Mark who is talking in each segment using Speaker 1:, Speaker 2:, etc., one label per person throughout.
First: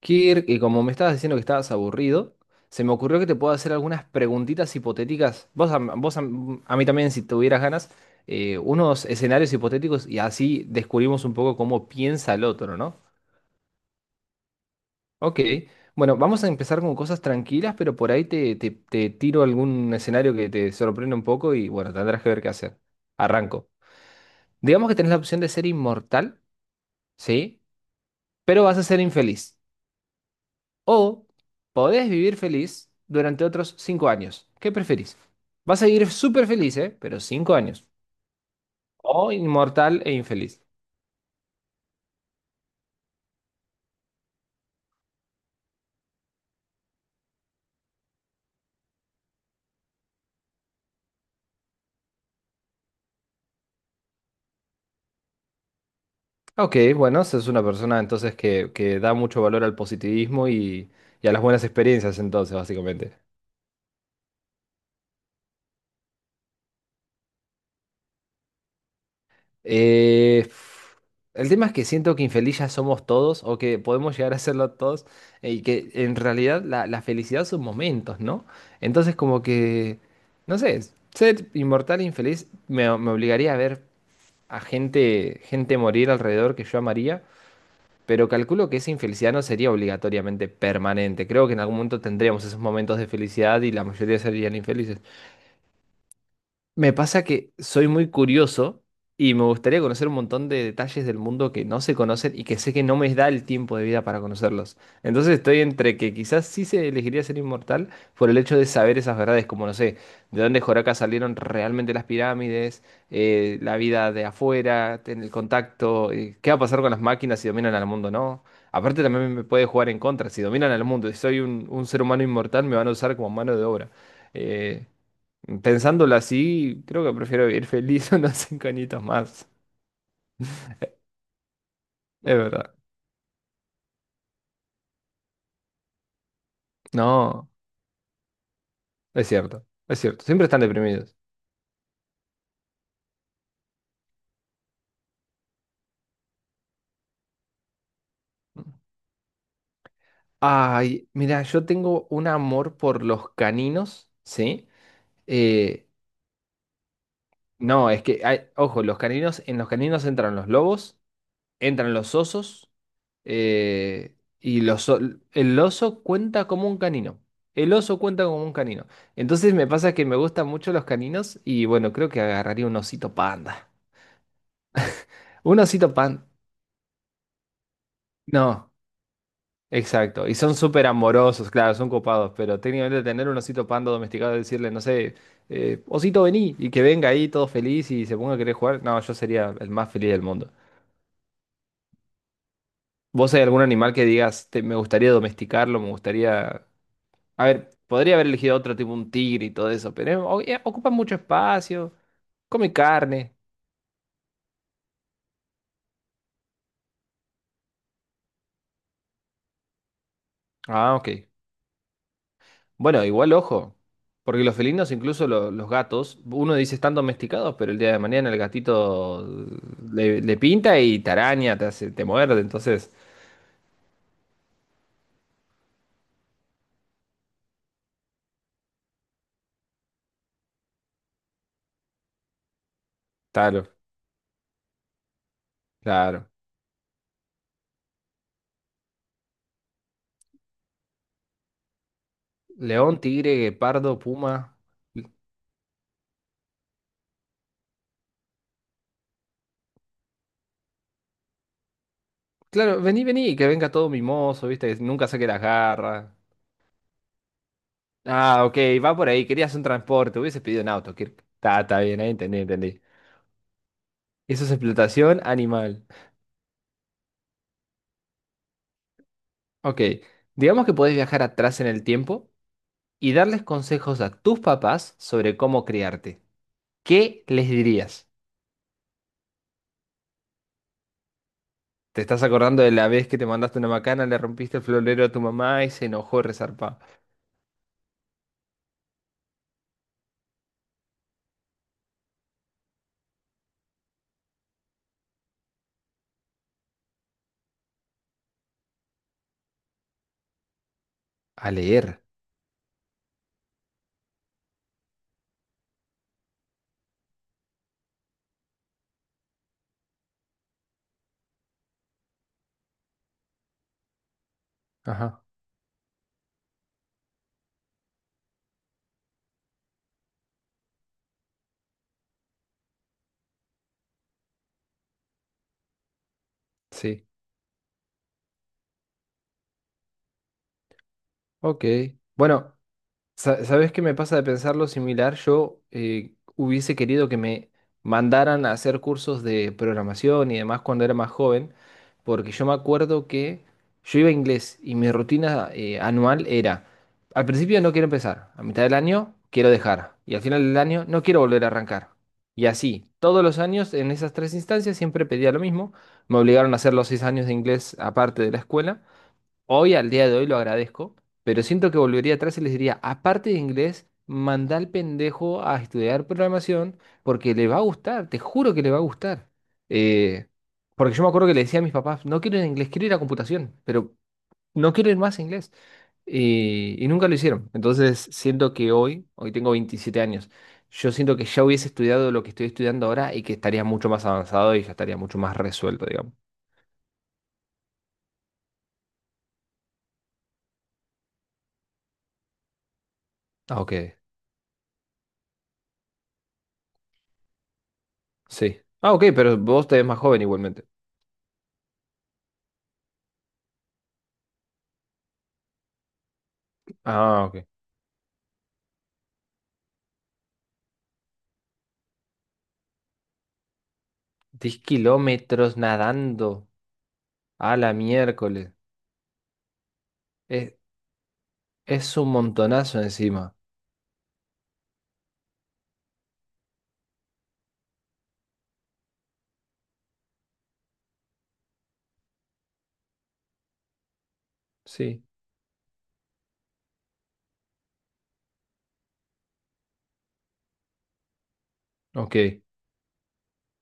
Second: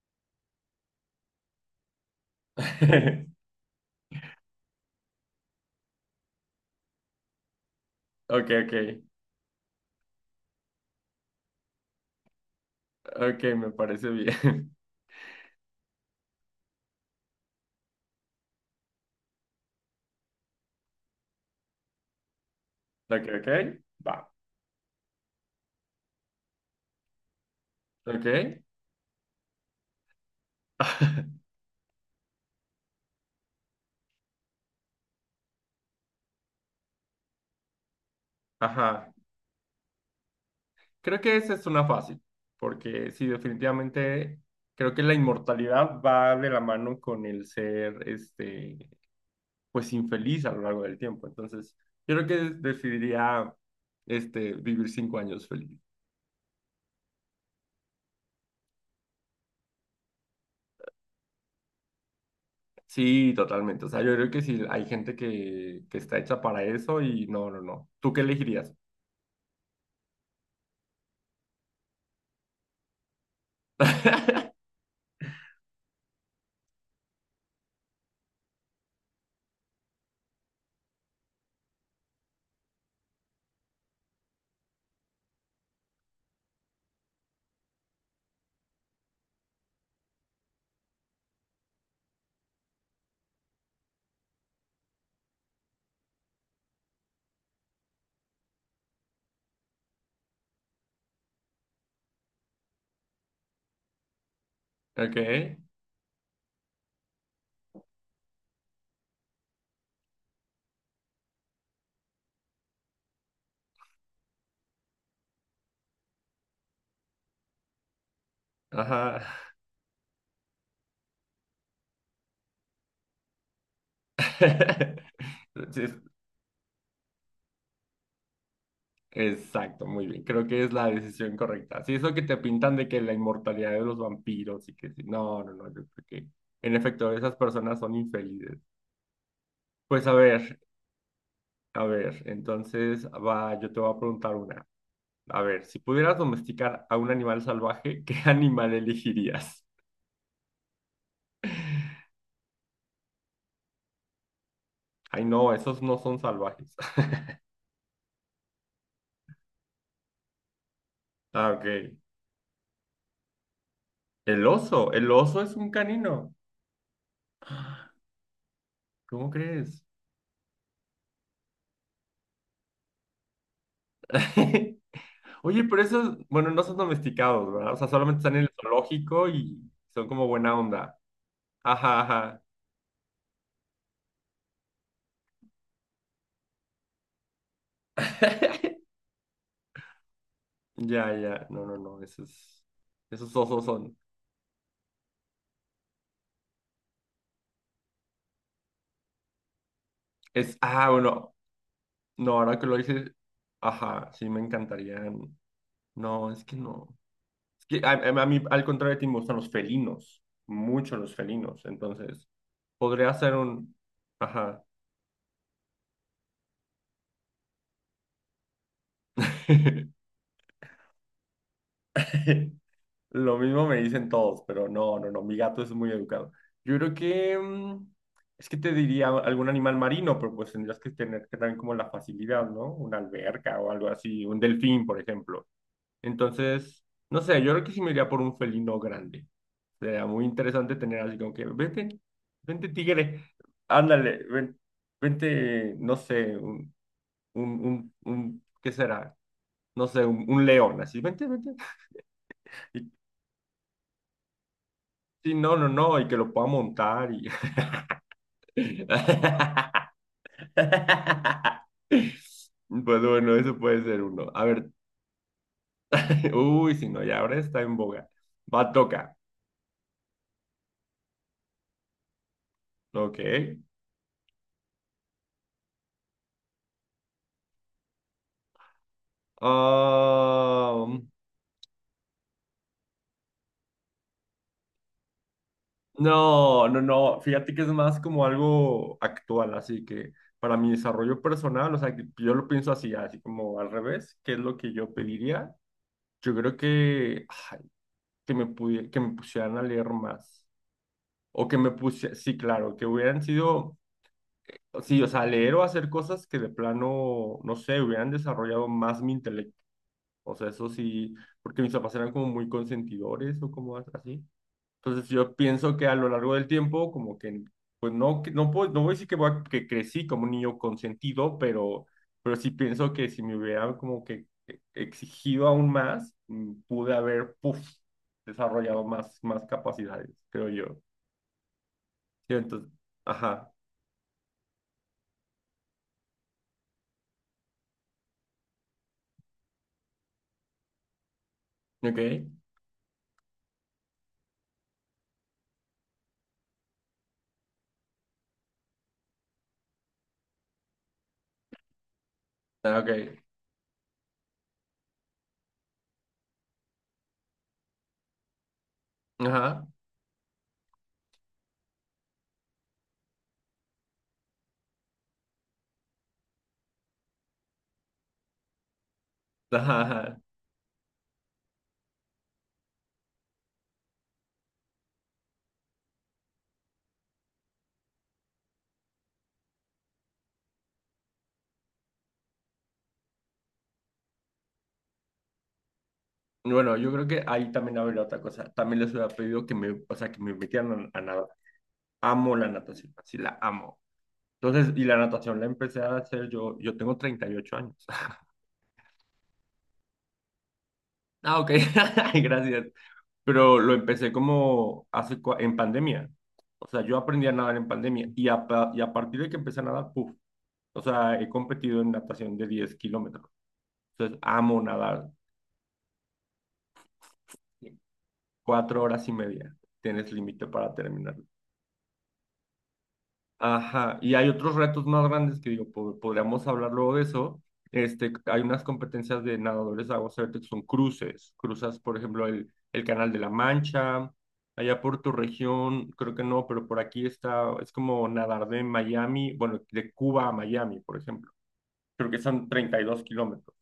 Speaker 1: Kirk, y como me estabas diciendo que estabas aburrido, se me ocurrió que te puedo hacer algunas preguntitas hipotéticas. A mí también, si tuvieras ganas,
Speaker 2: Ok, ok,
Speaker 1: unos escenarios hipotéticos y así descubrimos un poco cómo piensa el otro, ¿no?
Speaker 2: ok, me parece bien.
Speaker 1: Ok, bueno, vamos a empezar con cosas tranquilas, pero por ahí te tiro algún escenario que te sorprenda un poco y bueno, tendrás que ver qué hacer.
Speaker 2: Ok, ok,
Speaker 1: Arranco.
Speaker 2: va.
Speaker 1: Digamos que tenés la opción de ser inmortal, ¿sí?
Speaker 2: Ok.
Speaker 1: Pero vas a ser infeliz. O podés vivir feliz durante otros 5 años. ¿Qué preferís? Vas a vivir súper feliz, ¿eh? Pero 5 años.
Speaker 2: Ajá.
Speaker 1: O inmortal e infeliz.
Speaker 2: Creo que esa es una fácil, porque sí, definitivamente creo que la inmortalidad va de la mano con el ser, pues infeliz a lo largo del tiempo. Entonces, yo creo que decidiría, vivir 5 años feliz.
Speaker 1: Ok, bueno, esa es una persona entonces que da mucho valor al positivismo y a las buenas experiencias entonces, básicamente.
Speaker 2: Sí, totalmente. O sea, yo creo que sí, hay gente que está hecha para eso y no, no, no. ¿Tú qué elegirías?
Speaker 1: Eh, el tema es que siento que infeliz ya somos todos o que podemos llegar a serlo todos y que en realidad la felicidad son momentos, ¿no? Entonces como que, no sé, ser inmortal e infeliz me obligaría a ver a gente morir alrededor que yo amaría, pero calculo que esa infelicidad no sería obligatoriamente permanente. Creo que en algún momento tendríamos esos momentos de felicidad y la mayoría serían infelices. Me pasa que soy muy curioso y me gustaría conocer un montón de detalles del mundo que no se conocen y que sé que no me da el tiempo de vida para conocerlos.
Speaker 2: Ok.
Speaker 1: Entonces estoy entre que quizás sí se elegiría ser inmortal por el hecho de saber esas verdades, como no sé, de dónde Joraca salieron realmente las pirámides, la vida de afuera, en el contacto, qué va a pasar con las máquinas si dominan al mundo, ¿no? Aparte
Speaker 2: Ajá.
Speaker 1: también me puede jugar en contra, si dominan al mundo y soy un ser humano inmortal me van a usar como mano de obra. Eh,
Speaker 2: Sí,
Speaker 1: Pensándolo así, creo que prefiero vivir feliz unos 5 añitos más.
Speaker 2: exacto, muy bien. Creo que es la decisión correcta. Sí, eso que
Speaker 1: Es
Speaker 2: te
Speaker 1: verdad.
Speaker 2: pintan de que la inmortalidad de los vampiros y que sí. No, no, no, yo creo que en efecto esas
Speaker 1: No,
Speaker 2: personas son infelices.
Speaker 1: es cierto, es
Speaker 2: Pues
Speaker 1: cierto. Siempre están deprimidos.
Speaker 2: a ver, entonces va, yo te voy a preguntar una. A ver, si pudieras domesticar a un animal salvaje, ¿qué animal elegirías?
Speaker 1: Ay, mira, yo tengo un amor por los caninos, ¿sí?
Speaker 2: Ay, no, esos
Speaker 1: Eh,
Speaker 2: no son salvajes.
Speaker 1: no, es que, hay, ojo, los caninos, en los caninos entran los lobos,
Speaker 2: Ah, ok.
Speaker 1: entran los osos, eh,
Speaker 2: El
Speaker 1: y los,
Speaker 2: oso,
Speaker 1: o-
Speaker 2: el oso es
Speaker 1: el
Speaker 2: un
Speaker 1: oso
Speaker 2: canino.
Speaker 1: cuenta como un canino. El oso cuenta como un canino.
Speaker 2: ¿Cómo
Speaker 1: Entonces me
Speaker 2: crees?
Speaker 1: pasa que me gustan mucho los caninos y bueno, creo que agarraría un osito panda. Un
Speaker 2: Oye, pero
Speaker 1: osito
Speaker 2: esos,
Speaker 1: pan.
Speaker 2: bueno, no son domesticados, ¿verdad? O sea, solamente están en el
Speaker 1: No,
Speaker 2: zoológico y son
Speaker 1: exacto.
Speaker 2: como
Speaker 1: Y son
Speaker 2: buena
Speaker 1: súper
Speaker 2: onda.
Speaker 1: amorosos, claro, son
Speaker 2: Ajá,
Speaker 1: copados,
Speaker 2: ajá.
Speaker 1: pero técnicamente tener un osito panda domesticado y decirle, no sé, osito vení, y que venga ahí todo feliz y se ponga a querer jugar, no, yo sería el más feliz del mundo.
Speaker 2: Ya, ya. No, no, no. Esos
Speaker 1: ¿Vos hay algún
Speaker 2: osos
Speaker 1: animal
Speaker 2: son.
Speaker 1: que digas, me gustaría domesticarlo, me gustaría... A ver, podría haber elegido otro tipo, un tigre y todo eso, pero ocupa
Speaker 2: Ah,
Speaker 1: mucho
Speaker 2: bueno.
Speaker 1: espacio,
Speaker 2: No, ahora que
Speaker 1: come
Speaker 2: lo dices,
Speaker 1: carne.
Speaker 2: ajá, sí me encantarían. No, es que no. Es que a mí, al contrario de ti, me gustan los felinos.
Speaker 1: Ah,
Speaker 2: Mucho los
Speaker 1: ok.
Speaker 2: felinos. Entonces,
Speaker 1: Bueno,
Speaker 2: podría
Speaker 1: igual
Speaker 2: ser un.
Speaker 1: ojo, porque los
Speaker 2: Ajá.
Speaker 1: felinos, incluso los gatos, uno dice están domesticados, pero el día de mañana el gatito le pinta y te araña, te hace, te muerde, entonces,
Speaker 2: Lo mismo me dicen todos, pero no, no, no, mi gato es muy educado. Yo creo que es que te diría algún animal marino, pero pues tendrías que tener que también como la facilidad, ¿no? Una alberca
Speaker 1: claro,
Speaker 2: o algo así, un delfín, por ejemplo.
Speaker 1: claro.
Speaker 2: Entonces, no sé, yo creo que sí me iría por un felino grande. Sería muy interesante tener así como que, vente, vente
Speaker 1: León,
Speaker 2: tigre,
Speaker 1: tigre, guepardo,
Speaker 2: ándale,
Speaker 1: puma.
Speaker 2: vente, no sé, ¿qué será? No sé, un león, así, vente, vente.
Speaker 1: Claro, vení, vení, que venga todo mimoso, viste, que nunca saque
Speaker 2: Sí,
Speaker 1: las
Speaker 2: no, no, no,
Speaker 1: garras.
Speaker 2: y que lo pueda montar y...
Speaker 1: Ah, ok, va por ahí, querías un transporte, hubieses pedido un auto, Kirk. Está, está bien, ahí
Speaker 2: Pues
Speaker 1: entendí, entendí.
Speaker 2: bueno, eso puede ser uno. A
Speaker 1: Eso es
Speaker 2: ver,
Speaker 1: explotación animal.
Speaker 2: uy, si no, ya ahora está en boga. Va, toca.
Speaker 1: Ok, digamos que podés viajar atrás en el tiempo y
Speaker 2: Ok.
Speaker 1: darles consejos a tus papás sobre cómo criarte. ¿Qué les dirías?
Speaker 2: Ah,
Speaker 1: ¿Te estás acordando de la vez que te mandaste una macana, le rompiste el florero a tu mamá y se enojó
Speaker 2: no,
Speaker 1: resarpa?
Speaker 2: no, no. Fíjate que es más como algo actual, así que para mi desarrollo personal, o sea, que yo lo pienso así, así como al revés, ¿qué es lo que yo pediría? Yo creo que, ay, que me pusieran a leer más. O
Speaker 1: A
Speaker 2: que me
Speaker 1: leer.
Speaker 2: puse, sí, claro, que hubieran sido, sí, o sea, leer o hacer cosas que de plano, no sé, hubieran desarrollado más mi intelecto. O sea, eso sí, porque mis papás eran como muy consentidores o como así. Entonces
Speaker 1: Ajá.
Speaker 2: yo pienso que a lo largo del tiempo, como que, pues no, no puedo, no voy a decir que, que crecí como un niño consentido, pero sí pienso que si me hubieran como que exigido aún más, pude
Speaker 1: Sí.
Speaker 2: haber, puf, desarrollado más capacidades, creo yo.
Speaker 1: Ok.
Speaker 2: Sí,
Speaker 1: Bueno,
Speaker 2: entonces, ajá.
Speaker 1: ¿Sabes qué me pasa de pensar lo similar? Yo hubiese querido que me mandaran a hacer cursos de programación y demás cuando era más joven,
Speaker 2: Ok,
Speaker 1: porque yo me acuerdo que yo iba a inglés y mi rutina anual era, al principio no quiero empezar, a mitad del año quiero dejar y al final del año no quiero volver a arrancar. Y
Speaker 2: ah,
Speaker 1: así,
Speaker 2: ok,
Speaker 1: todos los años en esas tres instancias siempre pedía lo mismo, me obligaron a hacer los 6 años de inglés aparte de la escuela.
Speaker 2: ajá,
Speaker 1: Hoy, al día de hoy, lo agradezco, pero siento que volvería atrás y les diría, aparte de inglés, manda al pendejo a estudiar programación porque le va a gustar, te juro que le va a gustar.
Speaker 2: ajá, ajá.
Speaker 1: Eh, Porque yo me acuerdo que le decía a mis papás, no quiero ir a inglés, quiero ir a computación, pero no quiero ir más a inglés. Y nunca lo hicieron. Entonces, siento que hoy tengo 27 años, yo siento que ya hubiese estudiado lo que estoy estudiando ahora y que estaría mucho más avanzado y ya estaría mucho más resuelto, digamos.
Speaker 2: Bueno, yo creo que ahí también habría otra cosa. También les hubiera pedido que me, o sea, que me metieran a, nadar. Amo la natación, así la
Speaker 1: Ah, ok.
Speaker 2: amo. Entonces, y la natación la empecé a hacer yo, yo tengo 38 años.
Speaker 1: Sí. Ah, ok, pero vos te ves más joven igualmente.
Speaker 2: Ah, ok, ay, gracias. Pero lo empecé como hace, en pandemia. O sea, yo
Speaker 1: Ah,
Speaker 2: aprendí a
Speaker 1: ok.
Speaker 2: nadar en pandemia y a partir de que empecé a nadar, puf, o sea, he competido en natación de 10 kilómetros. Entonces,
Speaker 1: Diez
Speaker 2: amo nadar.
Speaker 1: kilómetros nadando a la miércoles.
Speaker 2: 4 horas y media. Tienes límite
Speaker 1: Es,
Speaker 2: para terminarlo.
Speaker 1: es un montonazo encima.
Speaker 2: Ajá. Y hay otros retos más grandes que digo, podríamos hablar luego de eso. Hay unas competencias de nadadores de aguas abiertas que son cruces. Cruzas, por ejemplo, el Canal de la Mancha. Allá por
Speaker 1: Sí.
Speaker 2: tu región, creo que no, pero por aquí está, es como nadar de Miami, bueno, de Cuba a Miami, por ejemplo. Creo que
Speaker 1: Ok.
Speaker 2: son 32 kilómetros.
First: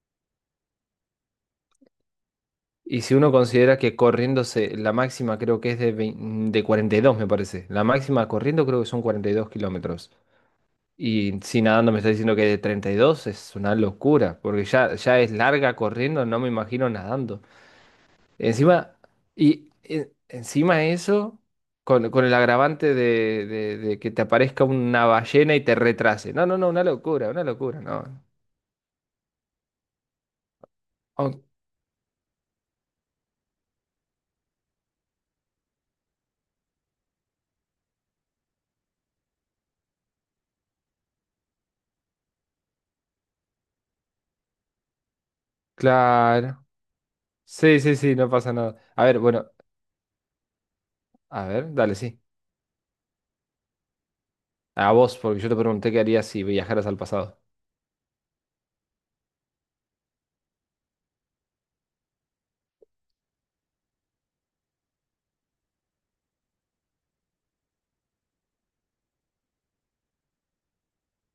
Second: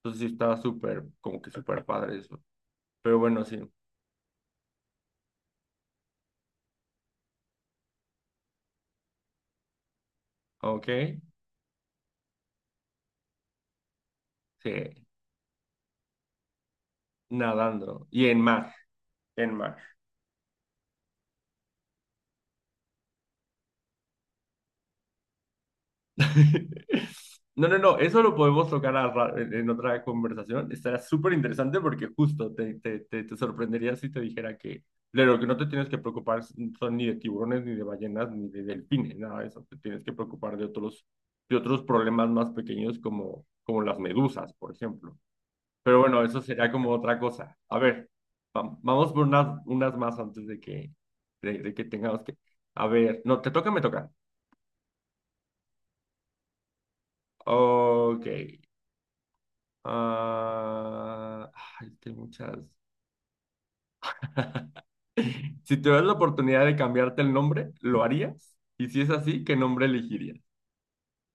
Speaker 2: Entonces sí está súper, como que súper padre eso.
Speaker 1: Y si
Speaker 2: Pero
Speaker 1: uno
Speaker 2: bueno, sí.
Speaker 1: considera que corriéndose, la máxima creo que es de, de 42 me parece. La máxima corriendo creo que son 42 kilómetros.
Speaker 2: Ok.
Speaker 1: Y si nadando me está diciendo que es de 32 es una locura. Porque
Speaker 2: Sí.
Speaker 1: ya, ya es larga corriendo, no me imagino nadando.
Speaker 2: Nadando. Y en mar.
Speaker 1: Encima,
Speaker 2: En
Speaker 1: y
Speaker 2: Mash.
Speaker 1: encima eso, con, con el agravante de que te aparezca una ballena y te retrase. No, no, no, una
Speaker 2: No, no,
Speaker 1: locura,
Speaker 2: no, eso
Speaker 1: no.
Speaker 2: lo podemos tocar en otra conversación. Estará súper
Speaker 1: Au-
Speaker 2: interesante porque justo te sorprendería si te dijera que de lo que no te tienes que preocupar son ni de tiburones, ni de ballenas, ni de delfines, nada de eso. Te tienes que preocupar de otros, problemas más pequeños como las medusas, por ejemplo. Pero bueno, eso
Speaker 1: claro.
Speaker 2: sería como otra cosa. A
Speaker 1: Sí, sí,
Speaker 2: ver,
Speaker 1: sí, no pasa nada. A
Speaker 2: vamos
Speaker 1: ver,
Speaker 2: por
Speaker 1: bueno,
Speaker 2: unas más antes de que,
Speaker 1: a
Speaker 2: de, de
Speaker 1: ver,
Speaker 2: que
Speaker 1: dale, sí.
Speaker 2: tengamos que... A ver, no, te toca, o me toca.
Speaker 1: A vos, porque yo te pregunté qué harías si viajaras al pasado.
Speaker 2: Ok. Ah, ay, es que hay muchas. Si tuvieras la oportunidad de cambiarte el nombre, ¿lo harías? Y si es así, ¿qué nombre elegirías?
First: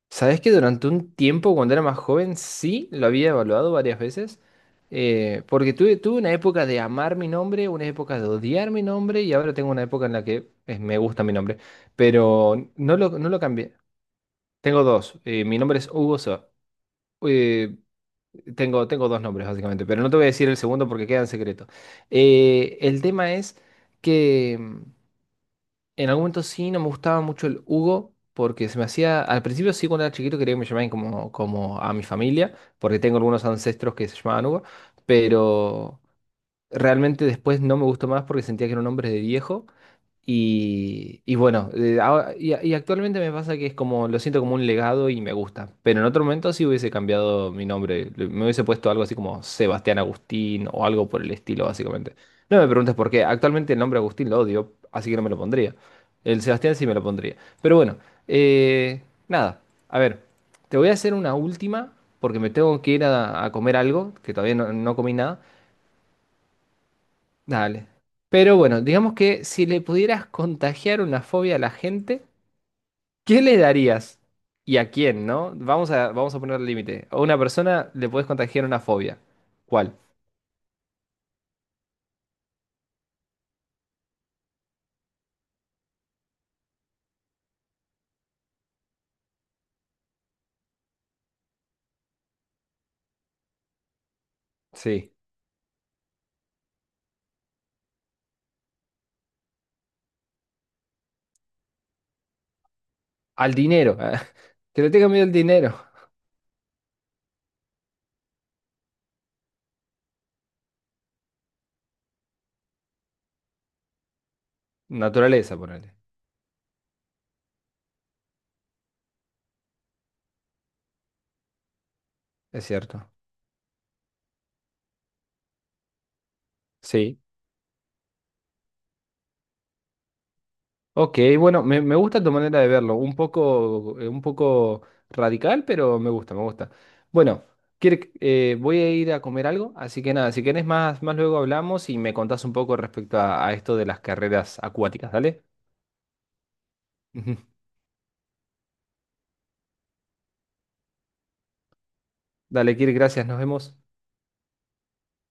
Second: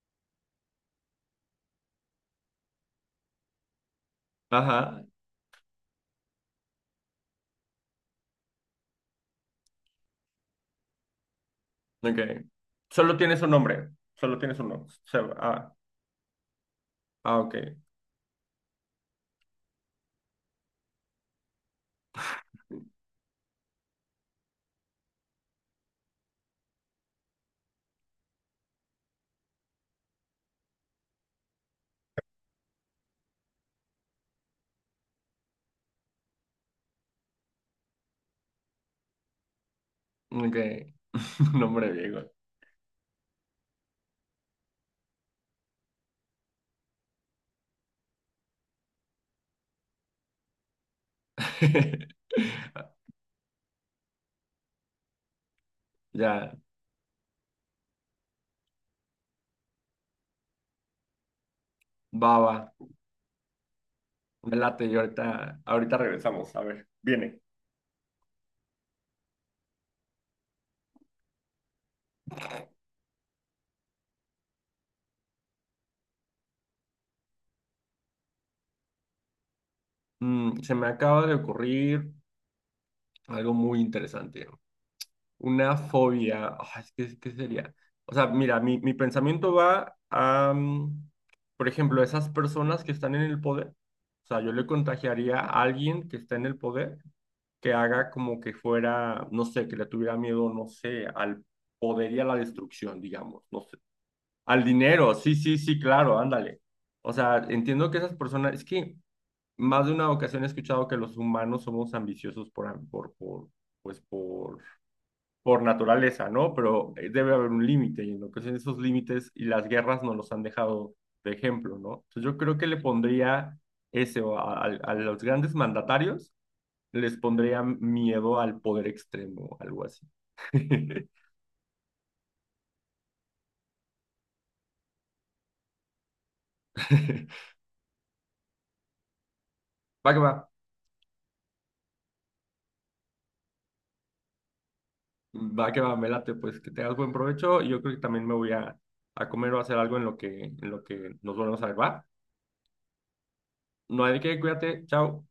Speaker 1: Sabes que durante un tiempo, cuando era más joven, sí lo había evaluado varias veces.
Speaker 2: Ajá,
Speaker 1: Porque tuve una época de amar mi nombre, una época de odiar mi nombre, y ahora tengo una época en la que me gusta mi nombre.
Speaker 2: ok.
Speaker 1: Pero no
Speaker 2: Solo
Speaker 1: lo, no lo
Speaker 2: tienes un
Speaker 1: cambié.
Speaker 2: nombre. Solo tienes un
Speaker 1: Tengo
Speaker 2: nombre. O
Speaker 1: dos.
Speaker 2: sea,
Speaker 1: Mi
Speaker 2: ah,
Speaker 1: nombre es Hugo Soa.
Speaker 2: ah, ok.
Speaker 1: eh, tengo dos nombres, básicamente. Pero no te voy a decir el segundo porque queda en secreto. El tema es que. En algún momento sí, no me gustaba mucho el Hugo, porque se me hacía, al principio sí, cuando era chiquito quería que me llamaran como, como a mi familia, porque tengo algunos ancestros que se llamaban Hugo, pero realmente después no me gustó más porque sentía que era un nombre de viejo
Speaker 2: Ok.
Speaker 1: y bueno,
Speaker 2: Nombre viejo.
Speaker 1: actualmente me pasa que es como, lo siento como un legado y me gusta. Pero en otro momento sí hubiese cambiado mi nombre. Me hubiese puesto algo así como Sebastián Agustín o algo por el estilo, básicamente. No me preguntes por qué. Actualmente el nombre Agustín lo odio, así que no me lo pondría. El
Speaker 2: Ya,
Speaker 1: Sebastián sí me lo pondría. Pero bueno, eh, nada. A ver, te voy a hacer una última porque me
Speaker 2: baba.
Speaker 1: tengo que ir a comer algo, que
Speaker 2: Me
Speaker 1: todavía no
Speaker 2: late y
Speaker 1: no comí nada.
Speaker 2: ahorita, ahorita regresamos. A ver, viene.
Speaker 1: Dale. Pero bueno, digamos que si le pudieras contagiar una fobia a la gente, ¿qué le darías? ¿Y a quién, no? Vamos a poner el límite. A una persona le puedes contagiar una fobia. ¿Cuál?
Speaker 2: Se me acaba de ocurrir algo muy interesante. Una fobia. Ah, es que, ¿qué sería? O sea, mira, mi pensamiento va a, por ejemplo, esas personas que están en el poder. O sea, yo le
Speaker 1: Sí.
Speaker 2: contagiaría a alguien que está en el poder que haga como que fuera, no sé, que le tuviera miedo, no sé, al poder y a la destrucción, digamos,
Speaker 1: Al
Speaker 2: no sé.
Speaker 1: dinero.
Speaker 2: Al
Speaker 1: Que le tenga
Speaker 2: dinero,
Speaker 1: miedo al
Speaker 2: sí, sí,
Speaker 1: dinero.
Speaker 2: sí, claro, ándale. O sea, entiendo que esas personas, es que más de una ocasión he escuchado que los humanos somos ambiciosos por, am- por, pues
Speaker 1: Naturaleza,
Speaker 2: por
Speaker 1: ponele.
Speaker 2: naturaleza, ¿no? Pero debe haber un límite y en lo que son esos límites y las guerras nos los han dejado de ejemplo, ¿no? Entonces yo creo
Speaker 1: Es
Speaker 2: que le
Speaker 1: cierto.
Speaker 2: pondría ese o a, a los grandes mandatarios, les
Speaker 1: Sí.
Speaker 2: pondría miedo al poder extremo, algo así.
Speaker 1: Ok, bueno, me gusta tu manera de verlo, un poco radical, pero me gusta, me gusta. Bueno, voy a ir a comer algo, así
Speaker 2: Va
Speaker 1: que
Speaker 2: que va,
Speaker 1: nada, si querés más luego hablamos y me contás un poco respecto a esto de las carreras acuáticas, dale.
Speaker 2: va que va, me late, pues que tengas buen
Speaker 1: Ujú.
Speaker 2: provecho y yo creo que también me voy a, comer o a hacer algo en lo que nos volvemos a ver, ¿va?
Speaker 1: Dale, Kirk, gracias, nos vemos.
Speaker 2: No hay de qué, cuídate, chao.